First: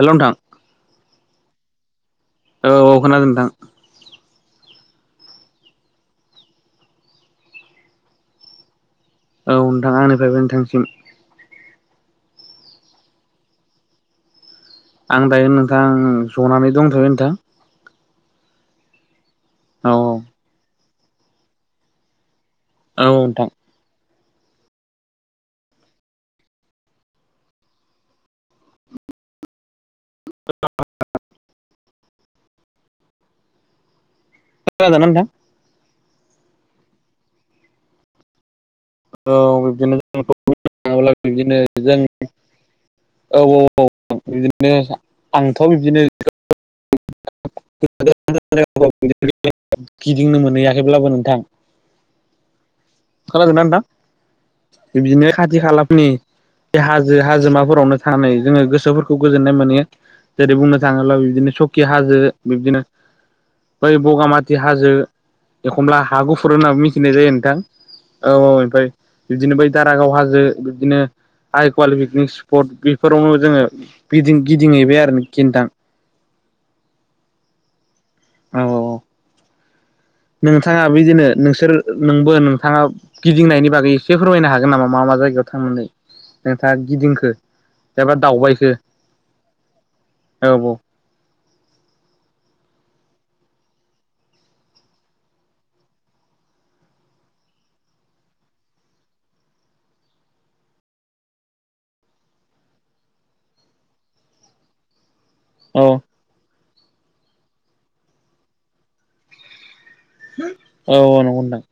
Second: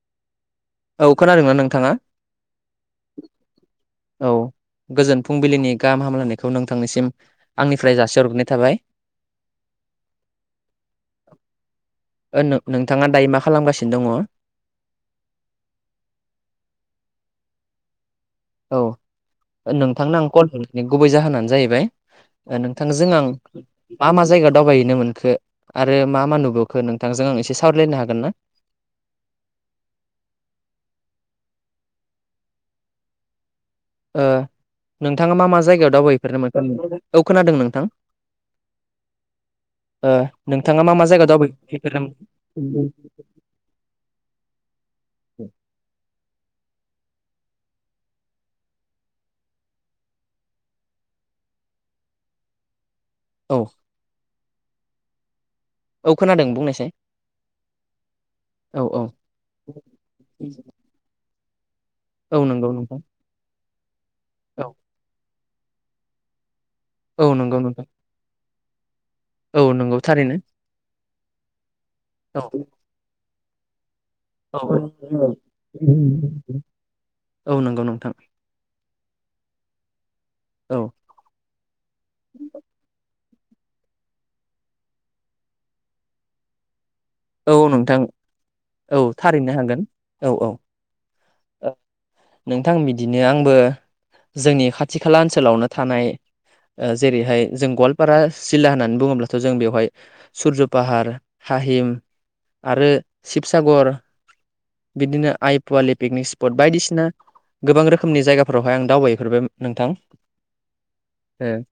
हेल' नोंथां। औ खोनादोंना नोंथाङा? औ औ खोनादो नोंथां। औ गोजोन फुंबिलिनि गाहाम हामलायनायखौ नोंथांनिसिम आंनिफ्राय जासिहरग्रोनाय थाबाय। औ नोंथां आंनिफ्रायबो नोंथांसिम। ओ नों नोंथाङा दायो मा खालामगासिनो दङ? आं दायो नोंथां जनानै दंथ'यो नोंथां। औ औ नोंथांनो आं कल हरनानै गुबै जाहोनानो जाहैबाय ओ औ नोंथांजों आं नोंथां मा मा जायगा दावबायहैनो मोनखो आरो मा मा नुबोखो नोंथांजों आं एसे सावरायलायनो हागोन ना? [inaudible] [unintelligible] ओ खोनादोंना नोंथां नोंथाङा मा मा जायगायाव दावबायहैफेरनो मोनखो औ खोनादों नोंथां। [inaudible] औ बिबदिनो ओ नोंथाङा मा मा [unintelligible] जायगायाव बिदिनो जों दावबायहैफेरनो मोनखो? औ औ बिदिनो आंथ' बिब्दिनो। [unintelligible] गिदिंनो मोनहैया खैब्लाबो नोंथां। खोनांदोंना औ नोंथां बिदिनो खाथि खाला फोरनि औ खोनादों बे बुंनायसाय हाजो हाजोमा फोरावनो थांनानै जोङो औ गोसो औ फोरखौ गोजोननाय मोनियो जेरै बुंनो थाङोब्ला बिदिनो खि हाजो औ नंगौ बिबदिनो नोंथां बै बगामाथि औ हाजो एखमब्ला हा गुफु होननाबो मिथिनाय जायो औ नोंथां नंगौ औ औ ओमफाय बिब्दिनो औ बै नंगौ दारागाव थारैनो हाजो बिब्दिनो आइ पवालि पिकनिक स्पट बेफोरावनो जोङो गिदिं औ गिदिंहैबाय आरो नोखि नोंथां औ [inaudible] औ नंगौ नोंथां। औ औ औ औ नोंथाङा बिदिनो नोंसोर नोंबो नोंथाङा गिदिंनायनि बागै एसे फोरमायनो हागोन नामा मा मा जायगायाव थांनानै नोंथाङा गिदिंखो औ नोंथां एबा दावबायखो औ थारैनो हागोन औ औ। नोंथां बि दिनो आंबो जोंनि खाथि खाला ओनसोलावनो थानाय ओ जेरैहाय जों गवालपारा जिल्ला होननानै बुङोब्लाथ' जों बेवहाय सुर्ज' पाहार थाहिम आरो शिबसागर बिदिनो आइ औ पवालि पिकनिक स्पट बायदिसिन नो गोबां रोखोमनि जायगा फोरावहाय आं दावबाय फोरबाय नोंथां। औ औ नंगौ ओ नोंथां।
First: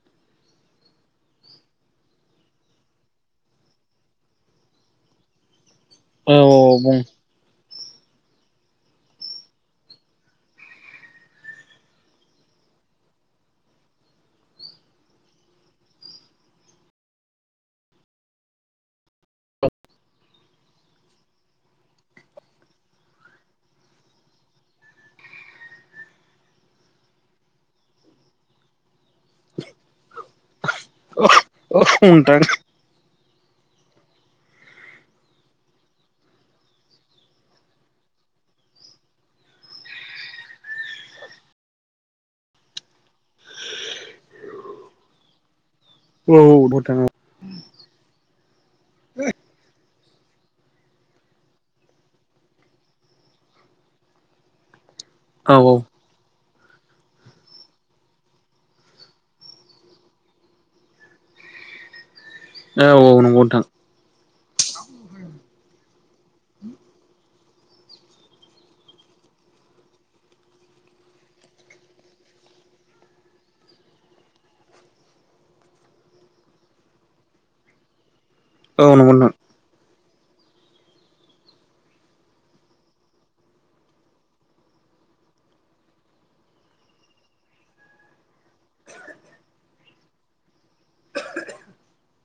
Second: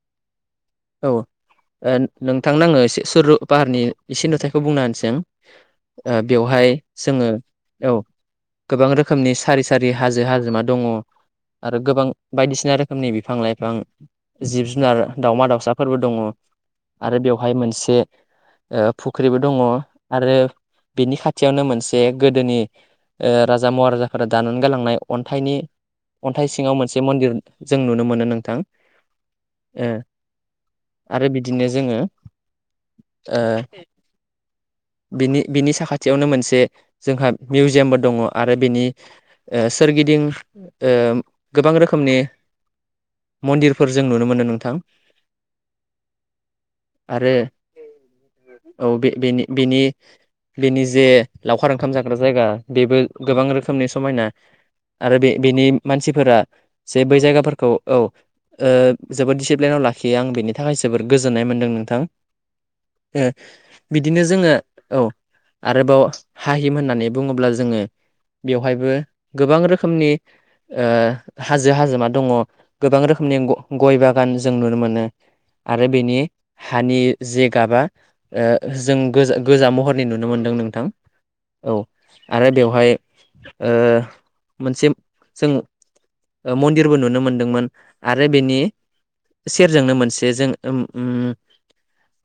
औ ओ नोंथांनो आङो से सुर पाहारनि एसे नुथायखौ बुंना होनसै आं। ओ औ बेव औ हाय बुं जोङो औ। गोबां रोखोमनि सारि सारि हाजो हाजोमा दङ आरो गोबां बायदिसिना रोखोमनि बिफां-लाइफां, जिब-जुनार, दाउमा-दाउसा फोरबो दङ। आरो बेवहाय मोनसे ओ फुख्रिबो दङ आरो बिनि खाथियावनो मोनसे गोदोनि ओ राजा महाराजा फोरा दानानै गालांनाय अन्थाइनि अन्थाइ सिङाव मोनसे मन्दिर जों नुनो मोनो नोंथां। ओ आरो बिदिनो औ जोङो नोंथां ओ बिनि बिनि साखाथियावनो मोनसे जोंहा मिउजियामबो दङ आरो बिनि ओ सोरगिदिं ओ गोबां रोखोमनि मन्दिर फोर जों नुनो मोनो नोंथां। औ भुटानाव। आरो औ बे बेनि बेनि बेनि जे लावखार ओंखाम जाग्रा जायगा बेबो गोबां रोखोमनि समायना। आरो बे औ बेनि मानसि फोरा जे बै जायगा फोरखौ औ। ओ जोबोद दिसिप्लेनाव लाखियो आं बेनि थाखाय जोबोर गोजोननाय मोनदों नोंथां। औ औ औ ओ नंगौ नोथां। बिदिनो जोङो औ आरोबाव हाहिम होननानै बुङोब्ला जोङो बेवहायबो गोबां रोखोमनि ओ हाजो हाजोमा दङ गोबां रोखोमनि गा गय बागान जों नुनो मोनो। आरो बेनि हानि जे गाबा ओ औ जों नंगौ नोंथां गोज गोजा महर रै नुनो मोन्दों नोंथां। औ आरो बेवहाय ओ मोनसे जों मन्दिरबो नुनो मोनदों मोन आरो बेनि सेरजोंनो मोनसे जों ओम उम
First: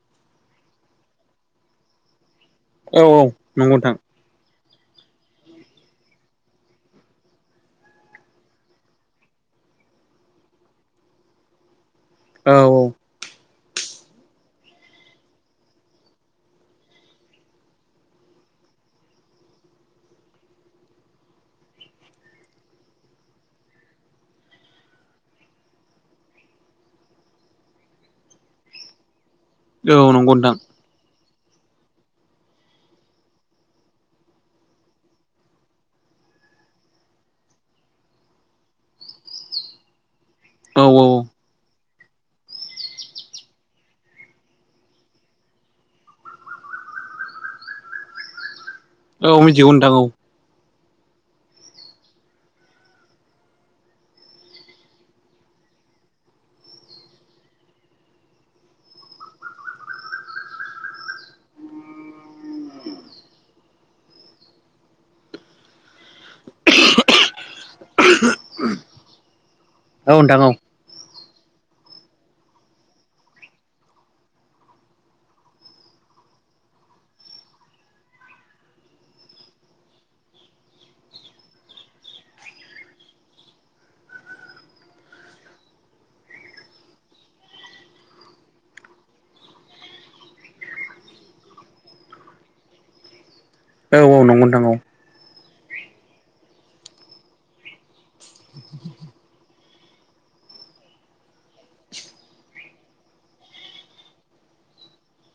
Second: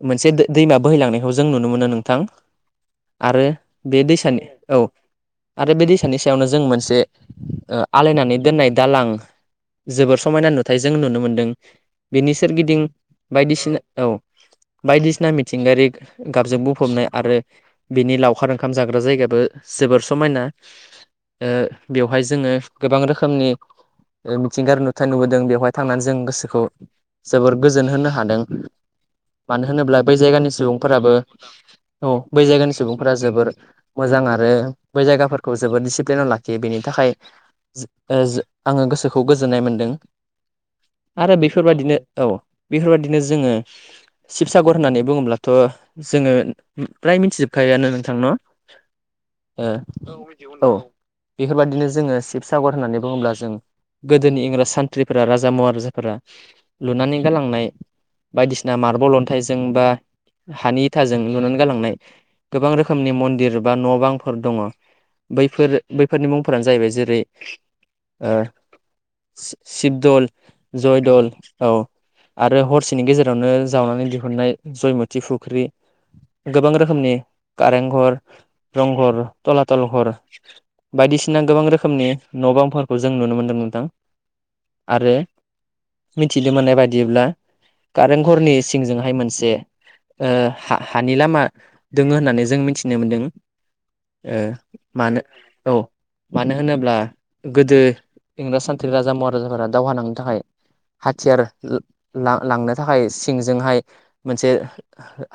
मोनसे दै दैमा बोहै लांनायखौ जों नुनो मोनो नोंथां औ औ आरो नंगौ नोंथां बे दैसानि औ आरो बे दैसानि सायावनो जों मोनसे ओ आलायनानै दोननाय दालां जोबोर समायना नुथाय जों नुनो मोनदों। बिनि औ सोरगिदिं बायदि सिन औ बायदि सिना मिथिंगायारि गाबजों बुंफबनाय आरो बिनि लावखार ओंखाम जाग्रा जायगायाबो जोबोर समायना । ओ बेवहाय जोङो गोबां रोखोमनि ओ मिथिंगार नुथाय नुबोदों बेवहाय थांनानै जों गोसोखौ जोबोर गोजोन होनो हादों। मानो होनोब्ला औ बै नंगौ जायगानि नोंथां सुबुंफोराबो औ बै जायगानि सुबुंफोरा जोबोर मोजां आरो बै जायगाफोरखौ जोबोर दिडिसिप्लिनाव लाखियो बेनि थाखाय ओ जो आङो गोसोखौ गोजोननाय मोनदों। औ औ आरो बेफोरबादिनो औ बेफोरबायाददिनो जोङो शिबसागर होननानै बुङोब्ला थ' जोङो फ्राय मिथिजोबखायोआनो नोंथां न' ओ औ मिथिगौ नोंथां औ औ बेफोरबायदिनो जोङो शिबसागर होननानै बुङोब्ला जों गोदोनि इंराज सानथ्रिफोरा राजा महाराजाफोरा लुनानै गालांनाय बायदिसिना मार्बल अन्थाइजों बा हानि इथाजों लुनानै गालांनाय गोबां रोखोमनि मन्दिर बा न' बांफोर दङ' । बैफोर बैफोरनि मुंफोरानो जाहैबाय जेरै ओ औ सि-सिशिबदल, नोंथां जयदल औ आरो हरसेनि गेजेरावनो जावनानै दिहुननाय जयमथि फुख्रि गोबां रोखोमनि कारें घर, रंघर, थलाथल घर बायदिसिना गोबां रोखोमनि न' बांफोरखौ जों नुनो मोनदों नोंथां आरो मिथिनो मोननाय बायदिब्ला कारेंघरनि सिंजोंहाय मोनसे ओ हा-हानि लामा दोङो होननानै जों मिथिनो मोनदों । औ औ नंगौथां औ । औ मानो होनोब्ला गोदो इंराज सान्थ्रि राजा महाराजाफोरा दावहा नांनो थाखाय हाथियार ल-ला-लांनो थाखाय सिंजोंहाय मोनसे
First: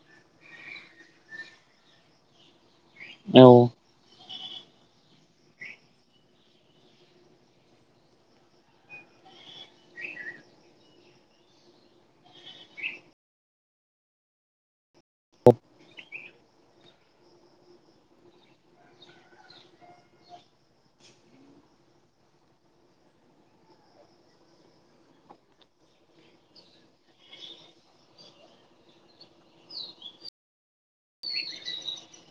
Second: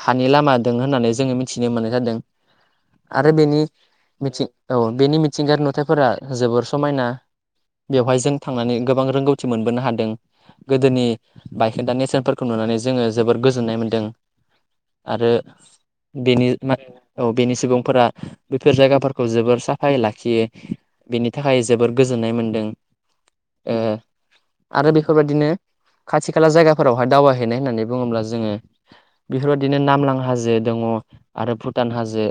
हानि लामा दों होननानै जोङो मिथिनो मोननाय जादों आरो औ बेनि मिथि औ बेनि मिथिंगायारि नुथायफोरा जोबोर समायना बेवहाय जों थांनानै गोबां रोंगौथि मोनबोनो हादों । गोदोनि बायखेदा नेरसोनफोरखौ नुनानै जोङो जोबोर गोजोननाय मोनदों । आरो बेनि मा औ बेनि सुबुंफोरा बेफोर जायगाफोरखौ जोबोर साफायै लाखियो बिनि थाखाय जोबोर गोजोननाय मोनदों ओ । आरो बेफोरबायाददिनो खाथि खाला जायगाफोरावहाय दावबायहैनाय होननानै बुङोब्ला जोङो बेफोरबायदिनो नामलां हाजो दङ' आरो भुटान हाजो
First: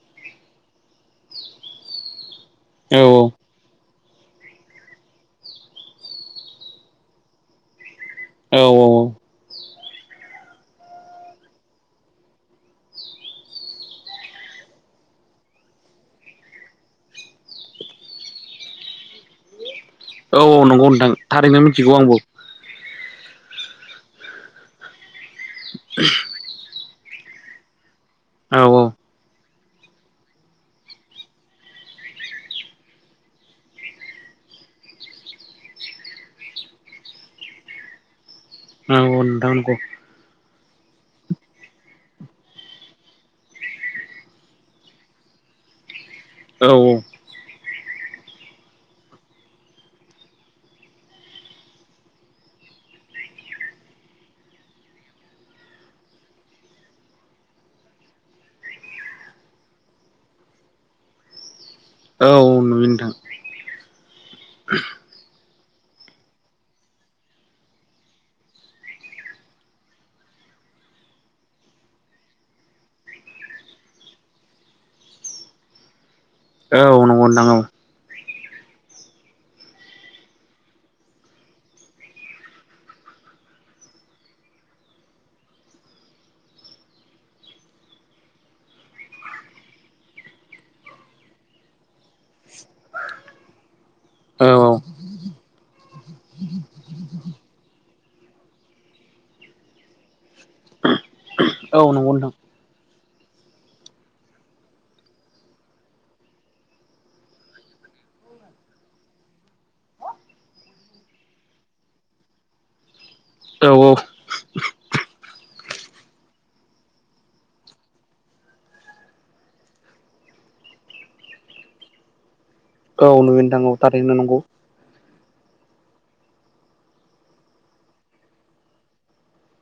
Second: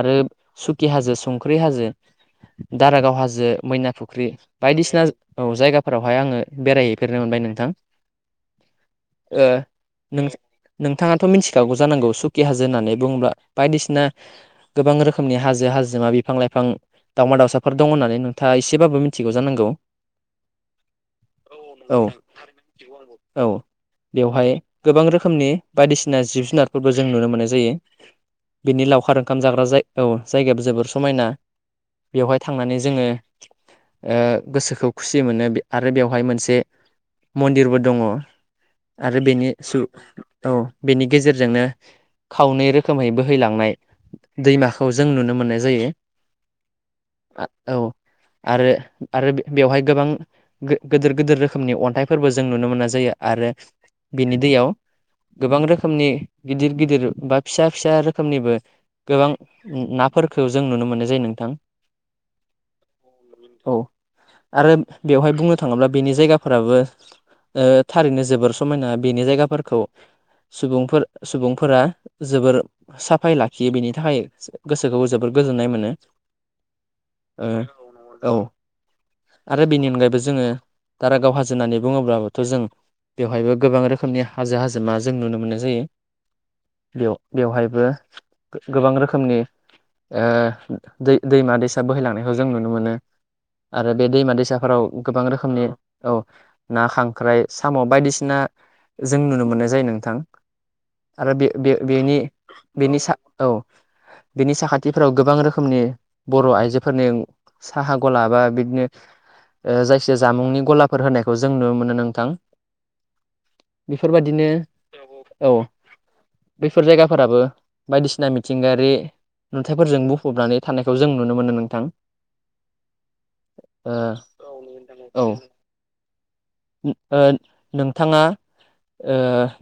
आरो सुखि हाजो संख्रि हाजो औ दारागाव हाजो मैना फु ख्रि बायदिसिना औ जायगाफोरावहाय आङो बेरायहैफेरनो मोनबाय नोंथां । औ औ औ ओ नों नोंथाङाथ' मिथिखागौ जानांगौ सुकि हाजो होननानै बुङोब्ला बायदिसिना गोबां रोखोमनि हाजो हा हाजिमा बिफां लाइफां दावउमा दावसाफोर दं होननानै नोंथाङा एसेबाबो मिथिगौ जानांगौ । औ औ नंगौ नोंथां थारैनो मिथिगौ आंबो । औ बेवहाय गोबां रोखोमनि बायदिसिना जिब जुनारफोरबो जों नुनो मोननाय जायो । औ बिनि लावखार ओंखाम जाग्रा जाय औ जायगायाबो जोबोर समायना । बेवहाय थांनानै जोङो ओ गोसोखौ खुसि मोनो बे आरो बेवहाय मोनसे मन्दिरबो दङ' औ आरो बेनि नोंथां नंगौ सु औ बेनि गेजेरजोंनो खावनै रोखोमै बोहैलांनाय दैमाखौ जों नुनो मोननाय जायो औ आ औ । आरो आरो बे-बेवहाय गोबां गो-गोदोर गोदोर रोखोमनि अन्थाइफोरबो जों नुनो मोननाय जायो आरो बिनि दैयाव गोबां रोखोमनि गिदिर गिदिर बा फिसा फिसा रोखोमनिबो गोबां नाफोरखौ जों नुनो मोननाय जायो नोंथां। औ नुयो नोंथां। औ आरो बेवहाय बुंनो थाङोब्ला बेनि जायगाफ्राबो ओ थारैनो जोबोर समायना बेनि जायगाफोरखौ सुबुंफोर-सुबुंफोरा जोबोर साफायै लाखियो बिनि थाखाय गोसोखौ जोबोर गोजोन नाय मोनो। औ नंगौ नोंथां ओ औ। औ आरो बेनि अनगायैबो जोङो दारागाव हाजो होननानै बुङोब्लाबोथ' जों बेवहायबो गोबां रोखोमनि हाजो-हाजोमा जों नुनो मोननाय जायो। बेयाव बेवहायबो गोबां रोखोमनि ओ दै-दैमा-दैसा बोहैलांनायखौ जों नुनो मोनो। आरो बे दैमा औ दैसाफोराव गोबां रोखोमनि औ ना, खांख्राइ, साम' बायदिसिना जों नुनो मोननाय जायो नोंथां। आरो औ औ नंगौ बे-बे-बेनि नोंथां बेनि सा औ बिनि साखाथिफ्राव गोबां रोखोमनि बर' आइजोफोरनि साहा ग'ला बा बिदिनो ओ जायखि जाया जामुंनि गलाफोर होनायखौ जों नुनो मोनो नोंथां। औ बेफोरबायदिनो औ बेफोर जायगाफोराबो बायदिसिना मिथिंगायारि नुथायफोरजों बुंफबनानै थानायखौ जों नुनो मोनो नोंथां। औ नंगौ ओ थारैनो नंगौ। औ ओ नोंथाङा ओ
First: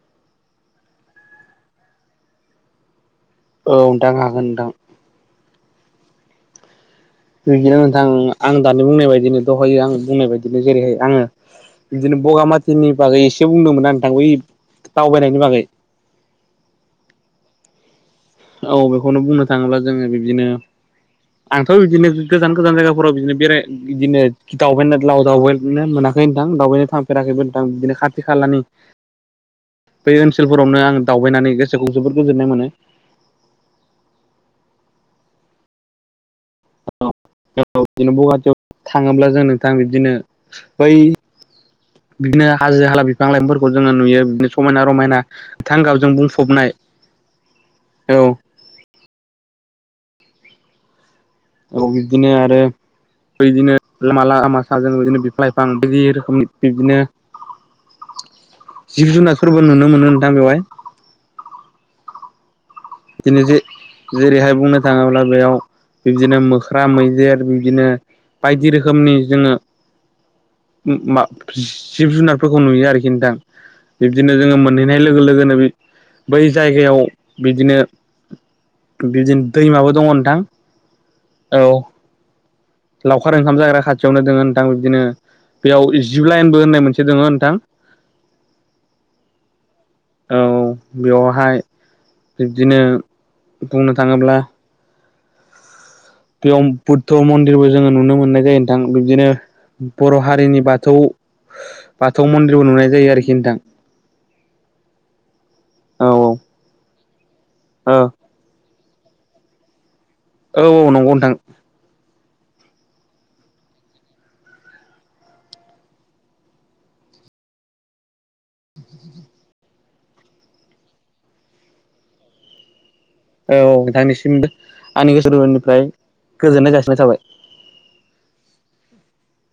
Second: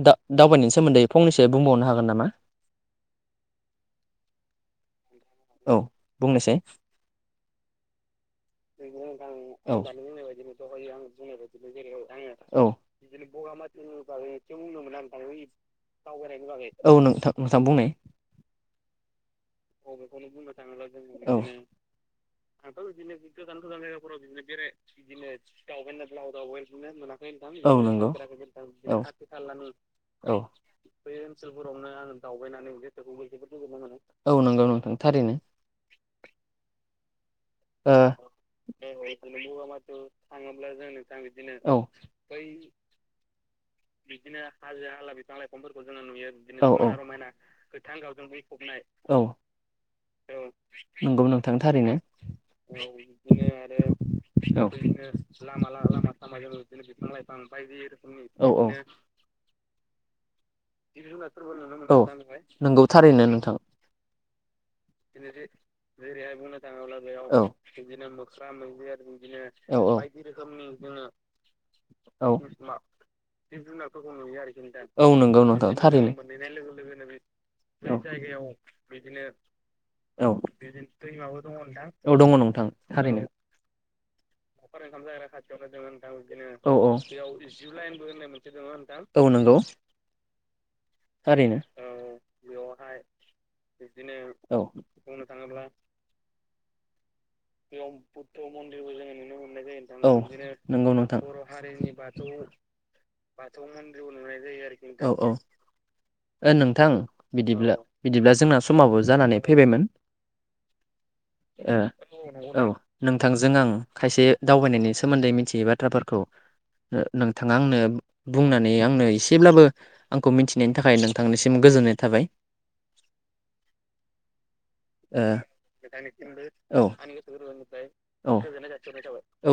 दा-दावबायनायनि सोमोन्दै फंनैसो बुंबावनो हागोन नामा? औ नोंथां हागोन नोंथां। औ बुंनायसाय। बिदिनो नोंथां आं दानि बुंनाय बायदिनो दहायो औ आं बुंनाय बायदिनो जेरैहाय आङो बिदि औ बगामाथिनि बागै एसे बुंदोंमोन ना नोंथां बै दावबायनायनि बागै दावबायनायनि बागै? औ नोंथां नोंथां बुंनाय। औ बेखौनो बुंनो थाङोब्ला जोङो बि बुंनो थाङोब्ला जोङो आंथ' बिदिनो गोजान-गोजान जायगाफोराव बिदिनो बेराय बिदिनो दावबायनो लाव दावबायनो मोनाखै। नोंथां दावबायनो मोनाखै थांफेराखैबो नोंथां ।औ बिदिनो नंगौ, औ खाथि खालानि बिदिनो खाथि-खालानि बै औ ओनसोलफोरावनो आं बै दावबायनानै गोसोखौ ओनसोलफोरावनो जोबोद आङो गोजोननाय मोनो दावबायनानै गोेसोखौबो जोबोद जोननाय मोनो। औ नोंगौ नोंथां थारैनो। औ ओ बिदिनो बगाजुलियाव थाङोब्ला जों नोंथां बिबदिनो बै बिदिनो हाजो- हाला, बिफां -लाइफांफोर बिदिनो हाजो-हाला, गोथां बिफां-लाइफांफोरखौ जोङो गाबजों नुयो बिदिनो, औ बुंफबनाय औ, समायना-रमायना गोथां औ गाबजों बुंफब नाय औ औ नोंगौ नोंथां औ थारैनो। बिदिनो आरो बिदिनो लामा-लामा औ साजों बिदिनो बिफां-लाइफां बायदि रोखोमनि बिबदिनो जिब-जुनारफोरबो नुनो मोनो नोंथां बेवहाय। जिब- जुनारफोरबो नुनो मोनो नोंथां बेवहाय। औ दिनै जे-जेरैहाय बुंनो थाङोब्ला बेयाव बिबदिनो मोख्रा, मैदेर बिब्दिनो बायदि रोखोमनि जोङो ओम मा जिब-जुनारफोरखौ नुयो आरोखि नोंथां। बिब्दिनो जोङो मोनहैनाय लोगो लोगोनो बै जायगायाव बिदिनो जायगायाव बिदिनो माबाबो दङ नोंथां। औ दङ नोंथां लावखार ओंखाम जाग्रा खाथियावनो दोङो नोंथां। लावखार बिदिनो ओंखाम जाग्रा खाथियावनो‌ दङ बेयाव नोंथां जिब बिबदिनो‌ लाइनबो औ होननाय औ मोनसे दङ बेयाव नोंथां जिब लाइनबो होननाय मोनसे दङ नोंथां, औ नोंगौ औ बेवहाय बिब्दिनो बुंनो थाङोब्ला बुंनो थाङोब्ला बेयाव बुद्ध मन्दिरबो जोङो नुनो मोननाय जायो नोंथां बिदिनो बर' हारिनि नुनो मोननाय जायो बाथौ बाथौ मन्दिरबो नुनाय जायो आरोखि नोंथां। [unintelligible] औ औ औ ओ नोंथां बिदिब्ला औ बिदिब्ला जोंना समाबो जानानै फैबायमोन। औ औ नंगौ नोंथां। ओ औ नोंथांजों आं खायसे दावबायनायनि सोमोन्दै मिथियै बाथ्राफोरखौ नो- नोंथाङा आंनो बुंनानै आंनो एसेब्लाबो आंखौ मिथिनायनि थाखाय नोंथांनिसिम गोजोननाय थाबाय। औ नोंथांनिस ओ गोजोननाय जासिनाय थाबाय औ औ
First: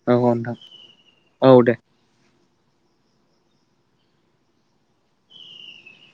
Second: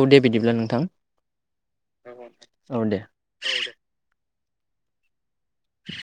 औ दे बिदिब्ला नोंथां औ दे। औ दे औ दे। [inaudible]